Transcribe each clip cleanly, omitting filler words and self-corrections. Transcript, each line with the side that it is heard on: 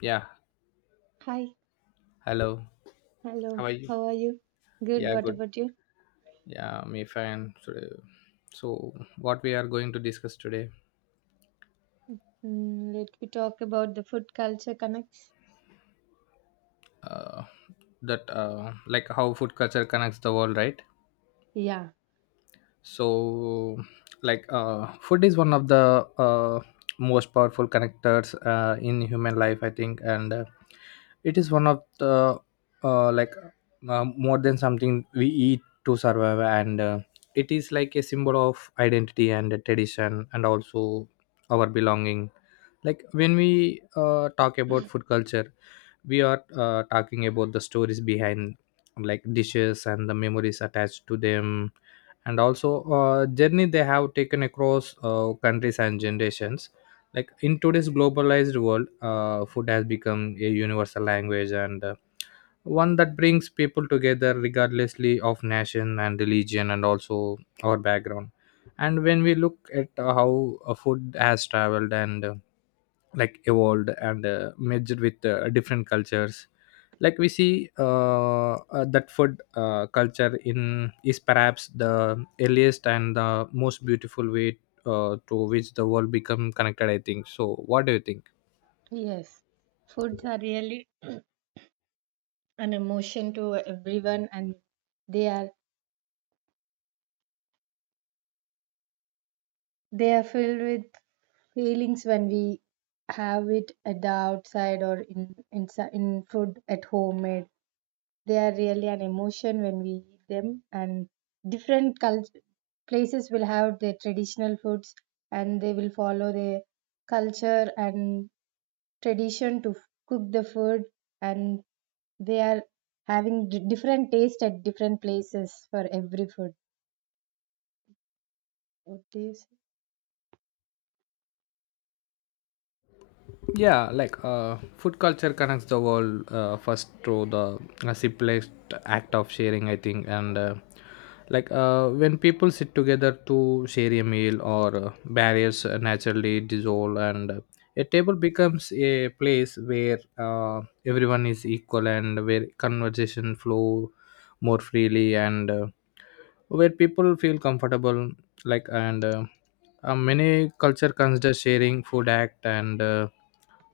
left: Yeah,
right: Hi,
left: hello. How
right: hello,
left: are you?
right: how are you? Good,
left: Yeah,
right: what
left: good.
right: about you?
left: Yeah, me fine. So what we are going to discuss today,
right: Mm, let me talk about the food culture connects.
left: uh, that like how food culture connects the world, right?
right: Yeah,
left: So like food is one of the most powerful connectors in human life I think, and it is one of the uh, like more than something we eat to survive. And it is like a symbol of identity and tradition, and also our belonging. Like when we talk about food culture, we are talking about the stories behind like dishes and the memories attached to them, and also journey they have taken across countries and generations. Like in today's globalized world, food has become a universal language, and one that brings people together regardlessly of nation and religion, and also our background. And when we look at how food has traveled and like evolved and merged with different cultures, like we see that food culture in is perhaps the earliest and the most beautiful way to which the world become connected, I think. So what do you think?
right: yes. Foods are really an emotion to everyone and they are they are filled with feelings when we have it at the outside or in food at homemade. They are really an emotion when we eat them, and different culture places will have their traditional foods, and they will follow their culture and tradition to cook the food, and they are having different taste at different places for every food. What do you say?
left: Yeah, like food culture connects the world first through the simplest act of sharing, I think. And like when people sit together to share a meal, or barriers naturally dissolve, and a table becomes a place where everyone is equal and where conversation flow more freely, and where people feel comfortable. Like, and many culture consider sharing food act, and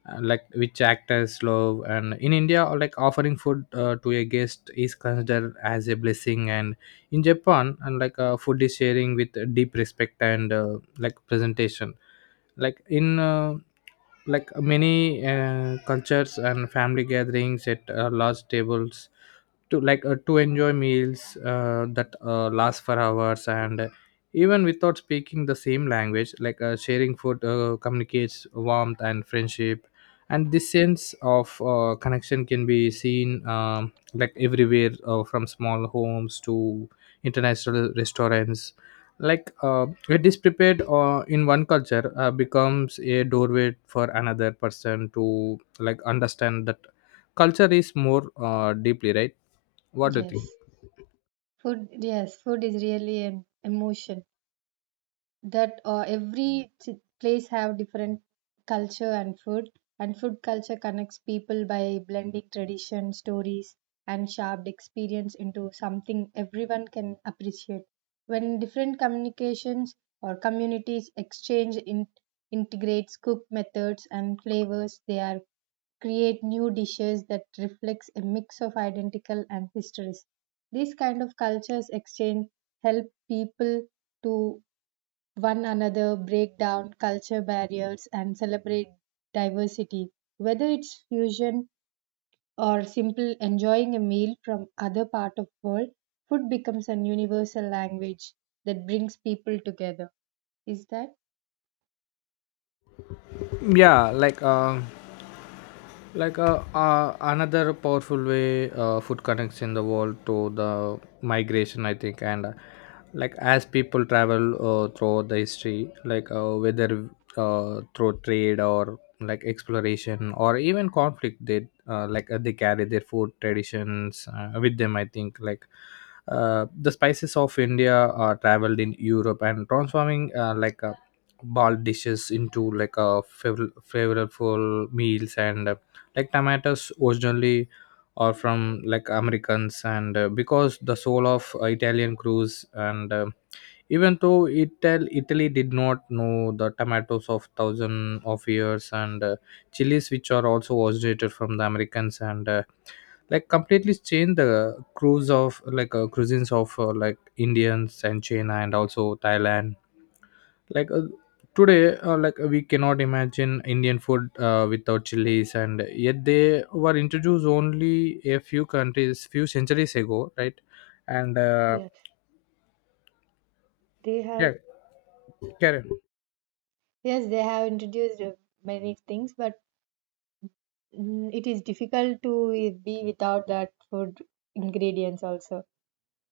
left: like which act as love. And in india, like offering food to a guest is considered as a blessing, and in japan, and like food is sharing with deep respect and like presentation. Like in like many cultures and family gatherings at large tables to like to enjoy meals that last for hours. And even without speaking the same language, like sharing food communicates warmth and friendship, and this sense of connection can be seen like everywhere, from small homes to international restaurants. Like it is prepared in one culture becomes a doorway for another person to like understand that culture is more deeply, right? What do you think?
right: Yes. Food is really an emotion that every place have different culture and food, and food culture connects people by blending tradition stories and shared experience into something everyone can appreciate when different communications or communities integrates cook methods and flavors. They are create new dishes that reflects a mix of identical and histories. These kind of cultures exchange help people to one another, break down culture barriers, and celebrate diversity. Whether it's fusion or simple enjoying a meal from other part of world, food becomes an universal language that brings people together. Is that?
left: Yeah, like another powerful way food connects in the world to the migration, I think. And like as people travel throughout the history, like whether through trade or like exploration or even conflict, they they carry their food traditions with them, I think. Like the spices of india are traveled in europe and transforming ball dishes into like a flavorful meals. And like tomatoes originally are from like americans, and because the soul of italian crews. And um, even though italy did not know the tomatoes of thousand of years, and chilies, which are also originated from the americans, and like completely changed the cruise of like cuisines of like indians and china, and also thailand. Like today, we cannot imagine indian food without chilies, and yet they were introduced only a few countries few centuries ago, right? And
right: Yeah, they
left: yeah,
right: have
left: karen.
right: yes, they have introduced many things, but it is difficult to be without that food ingredients also.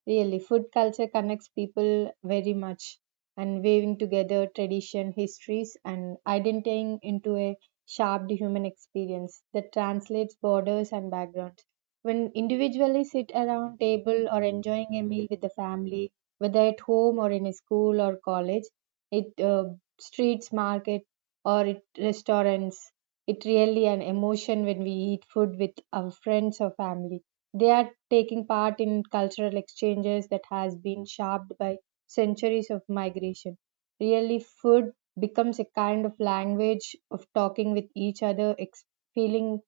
right: Really, food culture connects people very much and weaving together tradition, histories, and identifying into a sharp human experience that translates borders and backgrounds. When individually sit around table or enjoying a meal with the family, whether at home or in a school or college, it streets, market, or it restaurants, it really an emotion when we eat food with our friends or family. They are taking part in cultural exchanges that has been shaped by centuries of migration. Really, food becomes a kind of language of talking with each other, feeling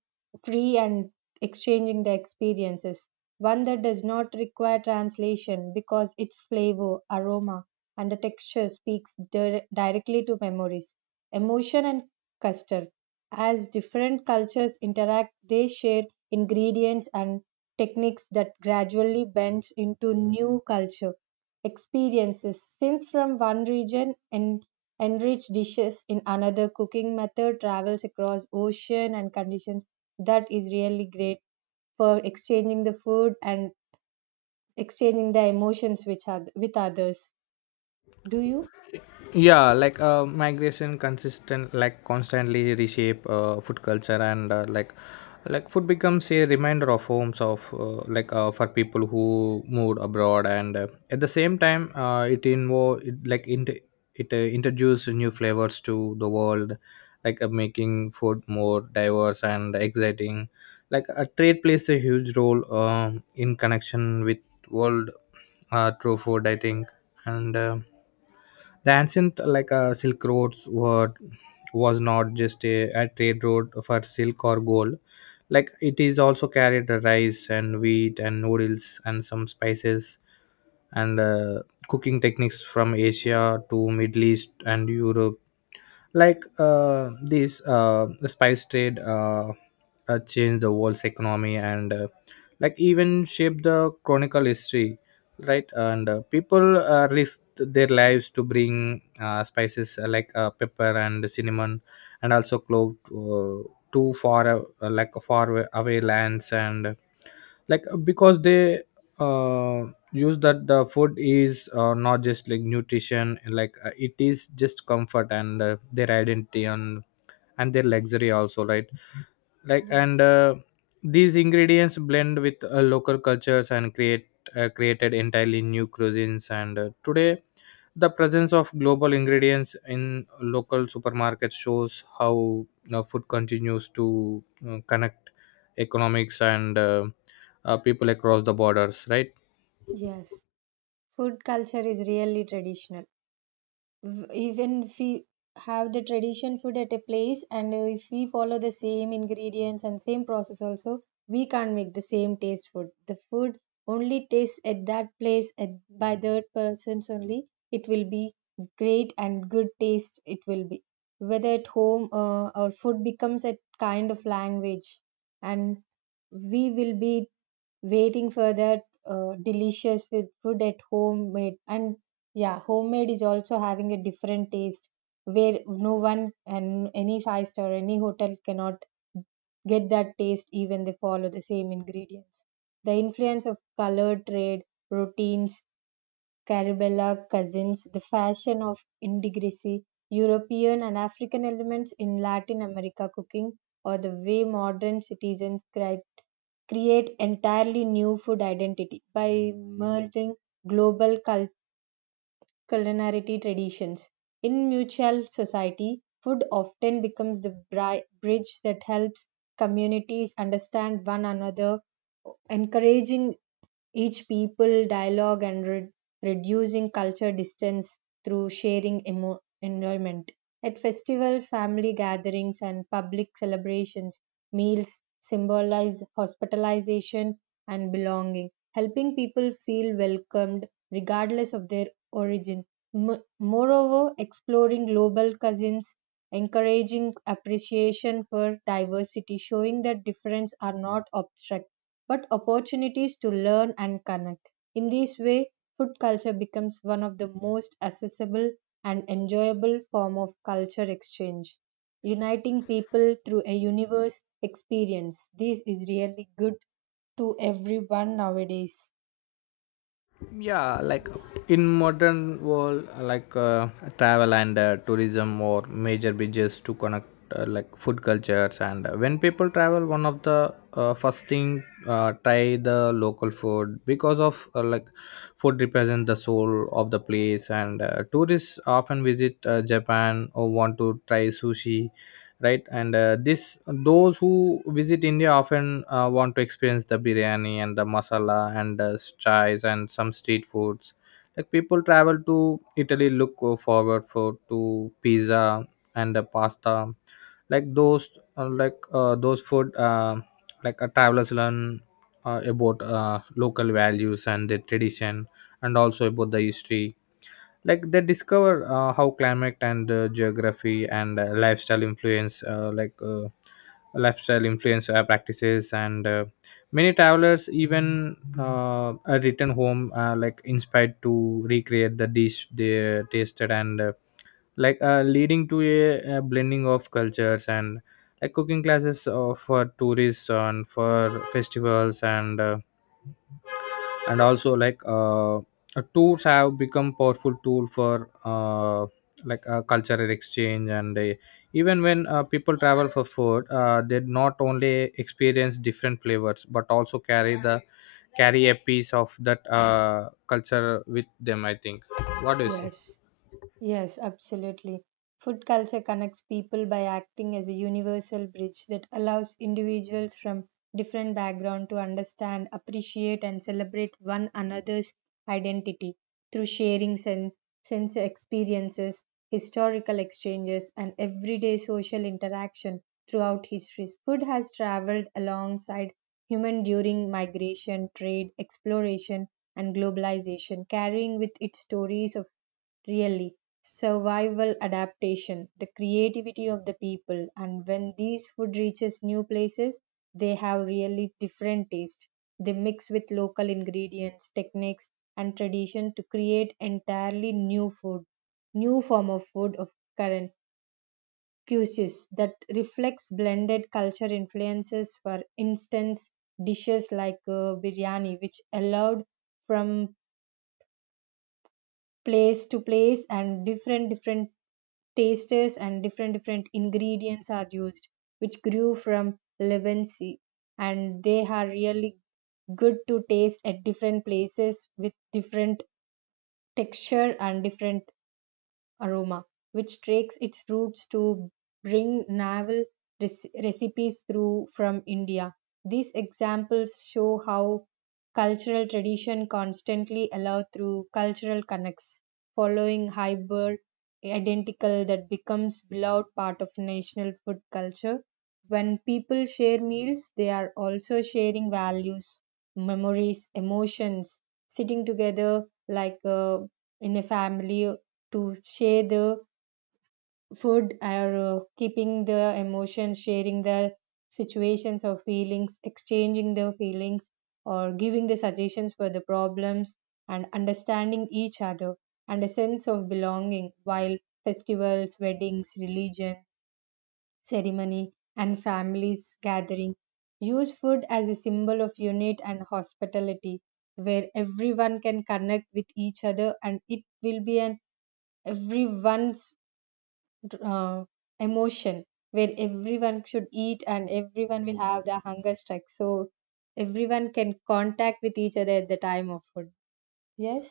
right: free and exchanging the experiences. One that does not require translation because its flavor, aroma, and the texture speaks directly to memories, emotion, and custard. As different cultures interact, they share ingredients and techniques that gradually bends into new culture experiences. Since from one region and enriched dishes in another cooking method travels across ocean and conditions. That is really great for exchanging the food and exchanging the emotions which are with others. Do you?
left: Yeah, like migration consistent like constantly reshape food culture, and like food becomes a reminder of homes of for people who moved abroad. And at the same time, it invo it, like inter- it introduced new flavors to the world, like making food more diverse and exciting. Like a trade plays a huge role in connection with world through food, I think. And um, the ancient like silk roads were was not just a trade road for silk or gold. Like it is also carried the rice and wheat and noodles and some spices, and cooking techniques from asia to middle east and europe. Like this the spice trade changed the world's economy, and like even shaped the chronicle history, right? And people risked their lives to bring spices like pepper and cinnamon, and also clove to far like far away lands. And like because they uh, use that the food is not just like nutrition, like it is just comfort, and their identity, and their luxury also, right? Like and
right: Yes.
left: these ingredients blend with local cultures and create created entirely new cuisines. And today the presence of global ingredients in local supermarkets shows how you know, food continues to connect economics and people across the borders, right?
right: Yes. Food culture is really traditional. Even if we have the tradition food at a place and if we follow the same ingredients and same process also, we can't make the same taste food. The food only tastes at that place at, by third persons only, it will be great and good taste it will be whether at home. Our food becomes a kind of language, and we will be waiting for that delicious with food at home made. And yeah, homemade is also having a different taste where no one and any five-star, any hotel cannot get that taste even they follow the same ingredients. The influence of color trade, routines, Carabella cousins, the fashion of indigresi, European and African elements in Latin America cooking, or the way modern citizens create entirely new food identity by merging global culture culinary traditions. In mutual society, food often becomes the bridge that helps communities understand one another, encouraging each people dialogue and reducing culture distance through sharing enjoyment. At festivals, family gatherings, and public celebrations, meals symbolize hospitalization and belonging, helping people feel welcomed regardless of their origin. Moreover, exploring global cousins, encouraging appreciation for diversity, showing that difference are not obstructive but opportunities to learn and connect. In this way, food culture becomes one of the most accessible and enjoyable form of culture exchange, uniting people through a universe experience. This is really good to everyone nowadays.
left: Yeah, like
right: Yes.
left: in modern world, travel and tourism or major bridges to connect like food cultures. And when people travel, one of the first thing try the local food because of like food represent the soul of the place. And tourists often visit japan or want to try sushi, right? And this those who visit india often want to experience the biryani and the masala and the chais and some street foods. Like people travel to italy look forward for to pizza and the pasta. Like those those food travelers learn about local values and the tradition, and also about the history. Like they discover how climate and geography and lifestyle influence lifestyle influence practices. And many travelers even are return home like inspired to recreate the dish they tasted. And like leading to a blending of cultures. And like cooking classes for tourists and for festivals, and also like tours have become powerful tool for cultural exchange. And even when people travel for food, they not only experience different flavors but also carry the carry a piece of that culture with them, I think. What do you say?
right: Yes. Yes, absolutely. Food culture connects people by acting as a universal bridge that allows individuals from different backgrounds to understand, appreciate, and celebrate one another's identity through sharing sense experiences, historical exchanges, and everyday social interaction throughout history. Food has traveled alongside human during migration, trade, exploration, and globalization, carrying with it stories of really survival adaptation the creativity of the people. And when these food reaches new places, they have really different taste. They mix with local ingredients techniques and tradition to create entirely new food, new form of food of current cuisines that reflects blended culture influences for instance dishes like biryani, which allowed from place to place and different different tastes and different different ingredients are used, which grew from Lebanese. And they are really good to taste at different places with different texture and different aroma, which tracks its roots to bring naval recipes through from India. These examples show how cultural tradition constantly allow through cultural connects, following hybrid identical that becomes beloved part of national food culture. When people share meals, they are also sharing values, memories, emotions, sitting together like a in a family to share the food, or keeping the emotions, sharing the situations or feelings, exchanging the feelings, or giving the suggestions for the problems and understanding each other and a sense of belonging while festivals, weddings, religion, ceremony, and families gathering use food as a symbol of unity and hospitality where everyone can connect with each other, and it will be an everyone's uh, emotion where everyone should eat and everyone will have their hunger strike, so everyone can contact with each other at the time of food. Yes.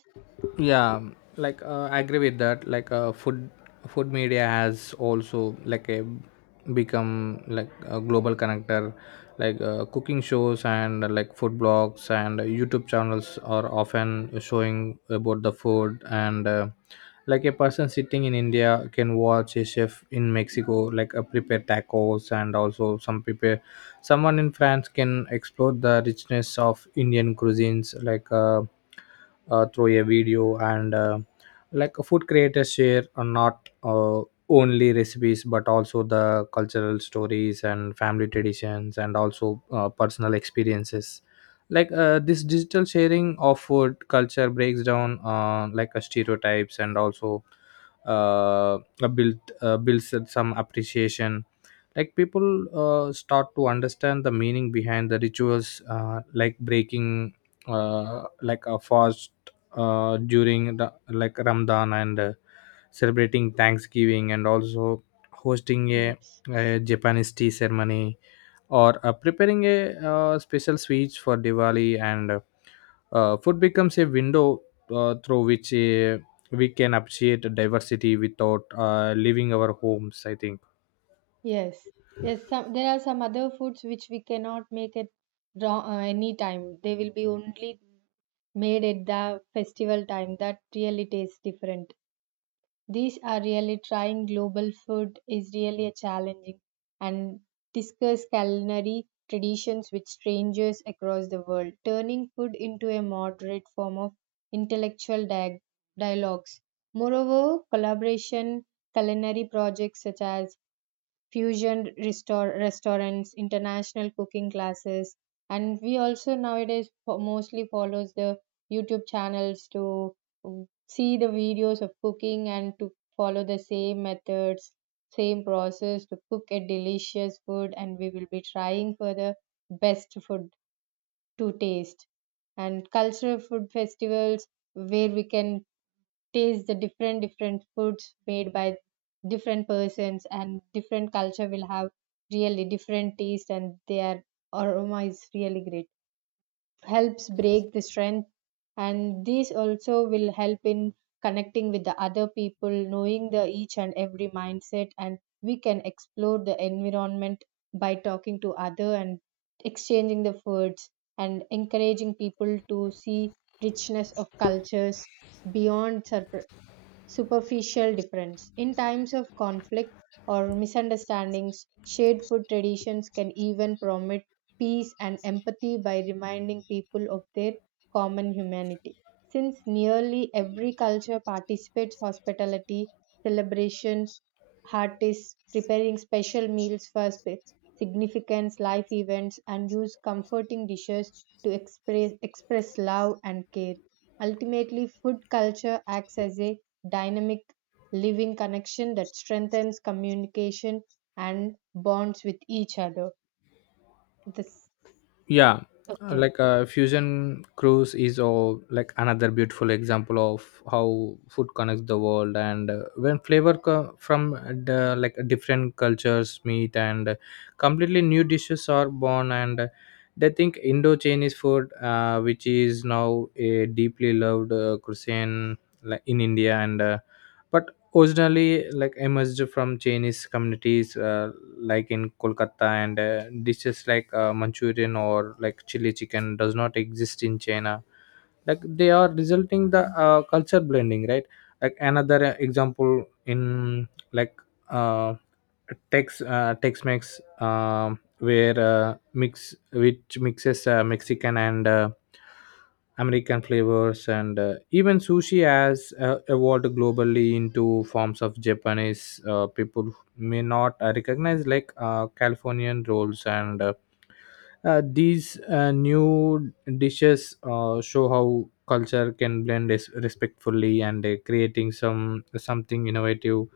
left: Yeah, like I agree with that. Like food media has also like a become like a global connector. Like cooking shows and like food blogs and youtube channels are often showing about the food. And like a person sitting in india can watch a chef in mexico like prepare tacos, and also some prepare someone in france can explore the richness of indian cuisines, like through a video. And like food creators share not only recipes but also the cultural stories and family traditions, and also personal experiences. Like this digital sharing of food culture breaks down like stereotypes, and also build builds some appreciation. Like people start to understand the meaning behind the rituals like breaking like a fast during the like Ramadan, and celebrating Thanksgiving, and also hosting
right: Yes.
left: a Japanese tea ceremony, or preparing a special sweets for Diwali. And food becomes a window through which we can appreciate diversity without leaving our homes, I think.
right: Yes, there's some there are some other foods which we cannot make at raw, any time. They will be only made at the festival time that really tastes different. These are really trying global food is really a challenging and discuss culinary traditions with strangers across the world, turning food into a moderate form of intellectual dialogues. Moreover, collaboration culinary projects such as fusion restaurants, international cooking classes, and we also nowadays mostly follows the YouTube channels to see the videos of cooking and to follow the same methods, same process to cook a delicious food, and we will be trying for the best food to taste and cultural food festivals where we can taste the different different foods made by different persons, and different culture will have really different taste and their aroma is really great helps break the strength, and this also will help in connecting with the other people, knowing the each and every mindset, and we can explore the environment by talking to other and exchanging the foods and encouraging people to see richness of cultures beyond superficial difference. In times of conflict or misunderstandings, shared food traditions can even promote peace and empathy by reminding people of their common humanity. Since nearly every culture participates hospitality, celebration, artists preparing special meals for significant life events and use comforting dishes to express love and care. Ultimately, food culture acts as a dynamic living connection that strengthens communication and bonds with each other. This
left: Yeah,
right: Okay.
left: like fusion cruise is all like another beautiful example of how food connects the world. And when flavor co- from the like different cultures meet, and completely new dishes are born. And they think indo-chinese food, which is now a deeply loved cuisine like in india. And but originally like emerged from Chinese communities like in Kolkata. And dishes like Manchurian or like chili chicken does not exist in China. Like they are resulting the culture blending, right? Like another example in like uh, Tex Mex where mixes Mexican and American flavors and even sushi has evolved globally into forms of Japanese people may not recognize like Californian rolls and these new dishes show how culture can blend respectfully and creating something innovative,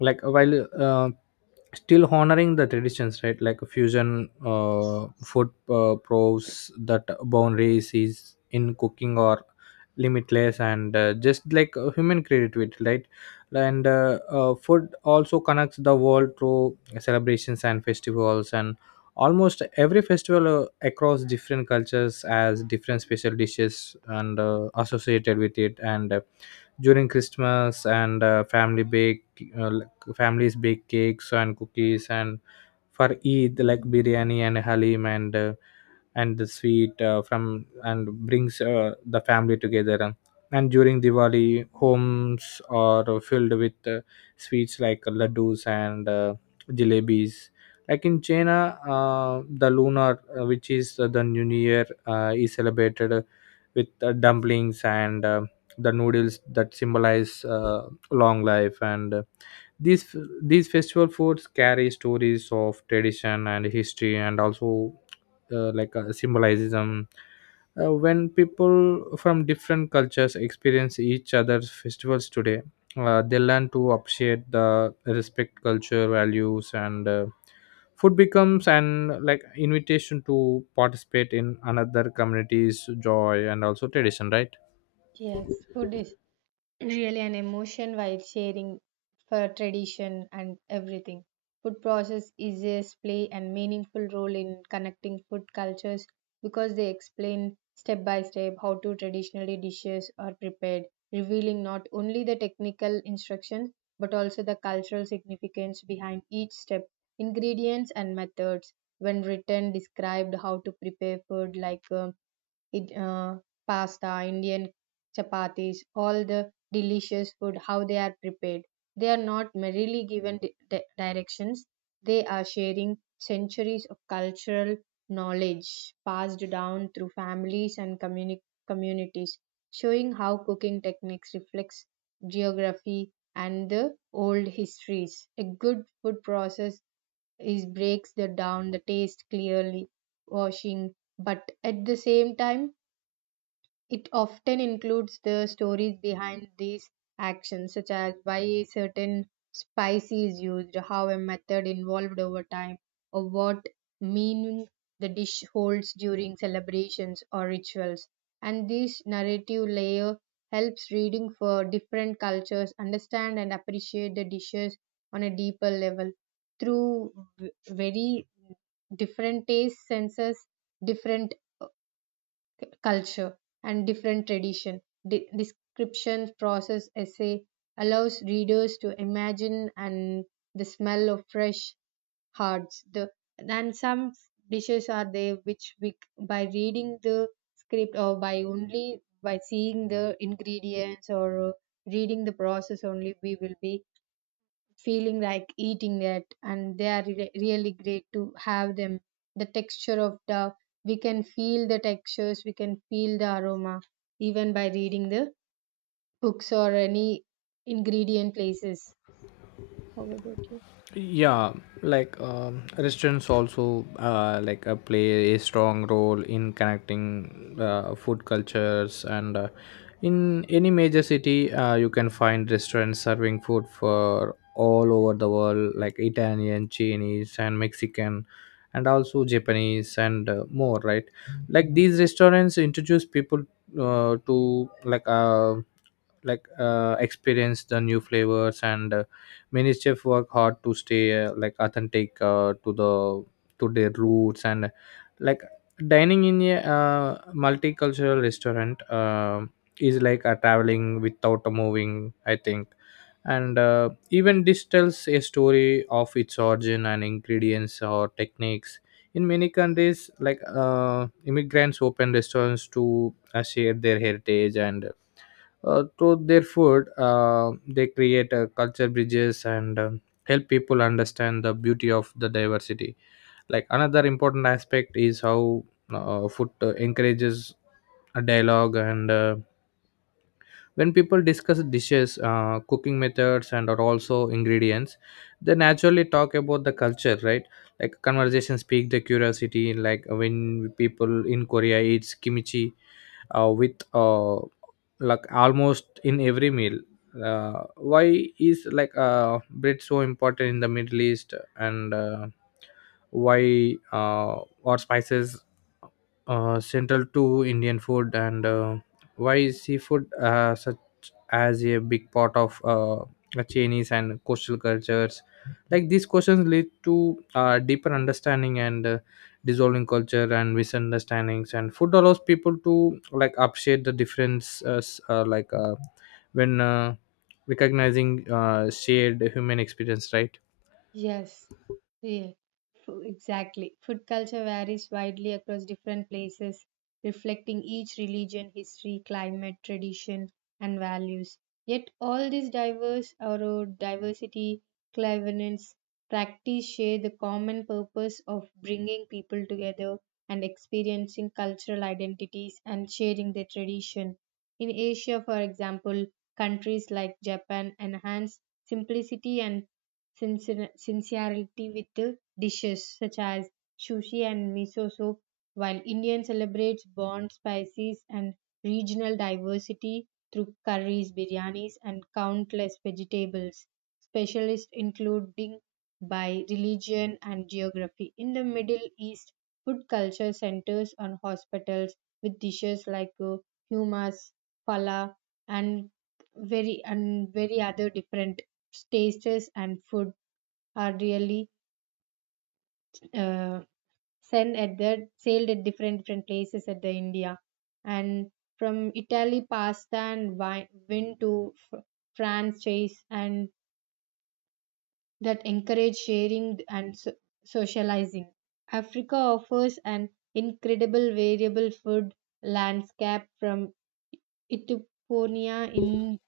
left: while still honoring the traditions, right? Like fusion food proves that boundaries is in cooking or limitless, and just like human creativity, right? And food also connects the world through celebrations and festivals, and almost every festival across different cultures has different special dishes and associated with it. And During Christmas and family bake uh, families bake cakes and cookies, and for Eid like biryani and halim and the sweet from and brings the family together. And during Diwali, homes are filled with sweets like laddus and jalebis. Like in China, the lunar, which is the new year, is celebrated with dumplings and the noodles that symbolize long life. And uh, these these festival foods carry stories of tradition and history, and also symbolism. When people from different cultures experience each other's festivals today, they learn to appreciate the respect culture values. And food becomes an like invitation to participate in another community's joy and also tradition, right?
right: Yes, food is really an emotion while sharing for tradition and everything. Food process is play and meaningful role in connecting food cultures because they explain step by step how to traditionally dishes are prepared, revealing not only the technical instructions but also the cultural significance behind each step, ingredients and methods. When written, described how to prepare food like it, uh, pasta, Indian chapatis, all the delicious food, how they are prepared. They are not merely given directions, they are sharing centuries of cultural knowledge passed down through families and communities, showing how cooking techniques reflects geography and the old histories. A good food process is breaks the down the taste clearly, washing, but at the same time it often includes the stories behind these actions, such as why a certain spice is used, how a method evolved over time, or what meaning the dish holds during celebrations or rituals. And this narrative layer helps reading for different cultures understand and appreciate the dishes on a deeper level through very different taste senses, different culture and different tradition. Description, process, essay allows readers to imagine and the smell of fresh hearts. The and some dishes are there which we by reading the script or by only by seeing the ingredients, or reading the process only we will be feeling like eating it, and they are really great to have them the texture of the we can feel the textures, we can feel the aroma even by reading the books or any ingredient places. How about you?
left: Yeah. Like restaurants also play a strong role in connecting food cultures. And In any major city, you can find restaurants serving food for all over the world, like Italian, Chinese, and Mexican, and also Japanese and more, right? Like these restaurants introduce people to experience the new flavors. And Many chefs work hard to stay authentic to the to their roots. And like dining in a multicultural restaurant is like a traveling without a moving, I think. And even this tells a story of its origin and ingredients or techniques. In many countries, immigrants open restaurants to share their heritage, and through their food they create culture bridges, and help people understand the beauty of the diversity. Like another important aspect is how food encourages a dialogue. And When people discuss dishes, cooking methods, and or also ingredients, they naturally talk about the culture, right? Like conversations
right: Yes.
left: speak the curiosity. Like when people in Korea eats kimchi with like almost in every meal. Why is like bread so important in the Middle East? And uh, why uh, or spices central to Indian food? And why is seafood such as a big part of the Chinese and coastal cultures? Like these questions lead to deeper understanding and dissolving culture and misunderstandings. And food allows people to like appreciate the differences, like when recognizing shared human experience, right?
right: Yes, yeah, exactly. Food culture varies widely across different places, reflecting each religion, history, climate, tradition, and values. Yet all these diverse or diversity, cleverness, practice share the common purpose of bringing people together and experiencing cultural identities and sharing their tradition. In Asia, for example, countries like Japan enhance simplicity and sincerity with dishes such as sushi and miso soup, while Indian celebrates bond spices and regional diversity through curries, biryanis, and countless vegetables. Specialists including by religion and geography. In the Middle East, food culture centers on hospitals with dishes like hummus, falafel, and and very other different tastes and food are really uh, sent at the sailed at different different places at the India, and from Italy pasta and wine win to fr- France chase, and that encourage sharing and socializing. Africa offers an incredible variable food landscape from Ethiopia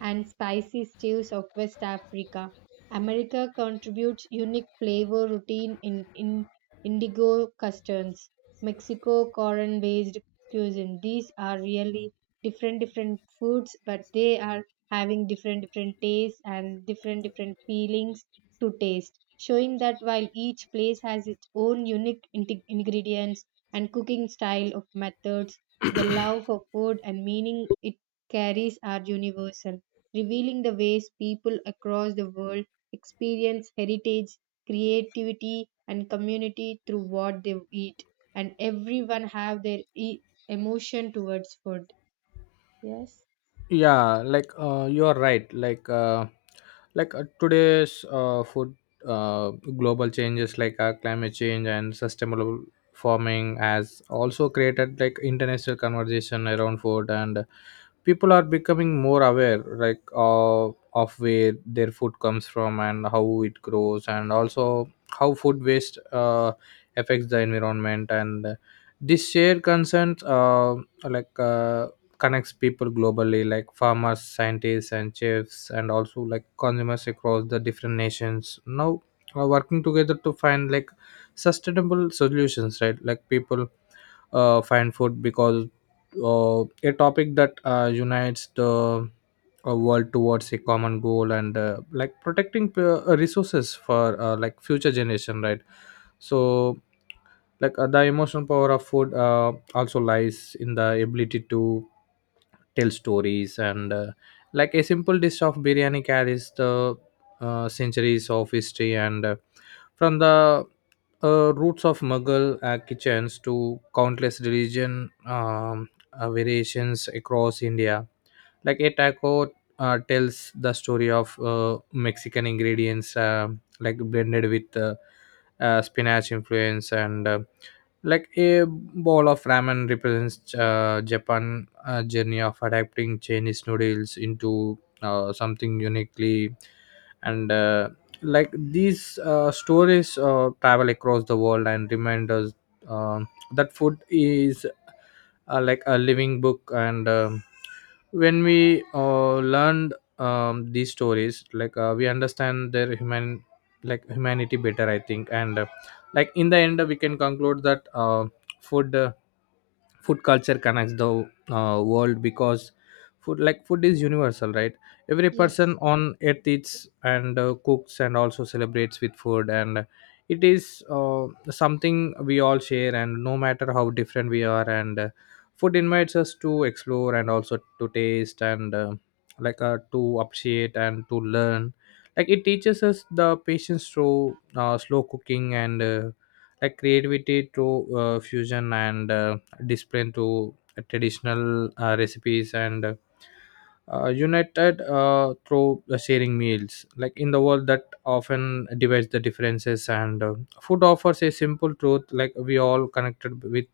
right: and spicy stews of West Africa. America contributes unique flavor routine in indigo customs. Mexico corn based cuisine. These are really different different foods, but they are having different different tastes and different different feelings to taste, showing that while each place has its own unique ingredients and cooking style of methods, the love for food and meaning it carries are universal, revealing the ways people across the world experience heritage, creativity, and community through what they eat. And everyone have their emotion towards food. Yes.
left: Yeah, like you're right like today's food uh, global changes like climate change and sustainable farming has also created like international conversation around food. And people are becoming more aware like of where their food comes from and how it grows, and also how food waste affects the environment. And uh, this shared concerns like uh, connects people globally, like farmers, scientists, and chefs, and also like consumers across the different nations now are working together to find like sustainable solutions, right? Like people find food because a topic that unites the world towards a common goal, and like protecting resources for future generation, right? So like the emotional power of food also lies in the ability to tell stories. And Like a simple dish of biryani carries the centuries of history, and from the roots of Mughal kitchens to countless religion variations across India. Like a taco tells the story of Mexican ingredients, like blended with spinach influence. And Like a bowl of ramen represents Japan journey of adapting Chinese noodles into something uniquely. And Like these stories travel across the world and remind us um that food is like a living book. And when we learned these stories, we understand their humanity better, I think. And Like in the end we can conclude that food uh, food culture connects the world because food is universal, right? Every person
right: Yes,
left: on earth eats and cooks and also celebrates with food, and it is something we all share, and no matter how different we are. And Food invites us to explore and also to taste, and to appreciate and to learn. Like it teaches us the patience through slow cooking, and like creativity through fusion, and discipline to traditional recipes, and united through the sharing meals, like in the world that often divides the differences. And Food offers a simple truth, like we all connected with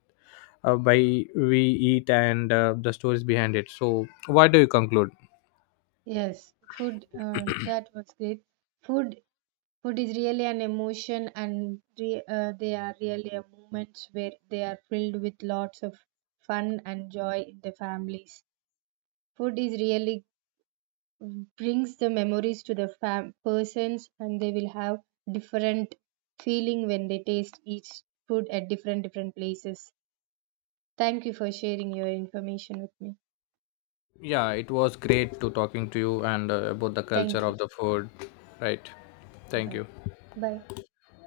left: by we eat and the stories behind it. So why do you conclude?
right: yes. Food, that was great. Food, food is really an emotion, and re they are really a moments where they are filled with lots of fun and joy in the families. Food is really brings the memories to the persons, and they will have different feeling when they taste each food at different different places. Thank you for sharing your information with me.
left: Yeah, it was great to talking to you and about the culture
right: Thank you.
left: of the food, right? Thank
right: Bye.
left: you.
right: Bye.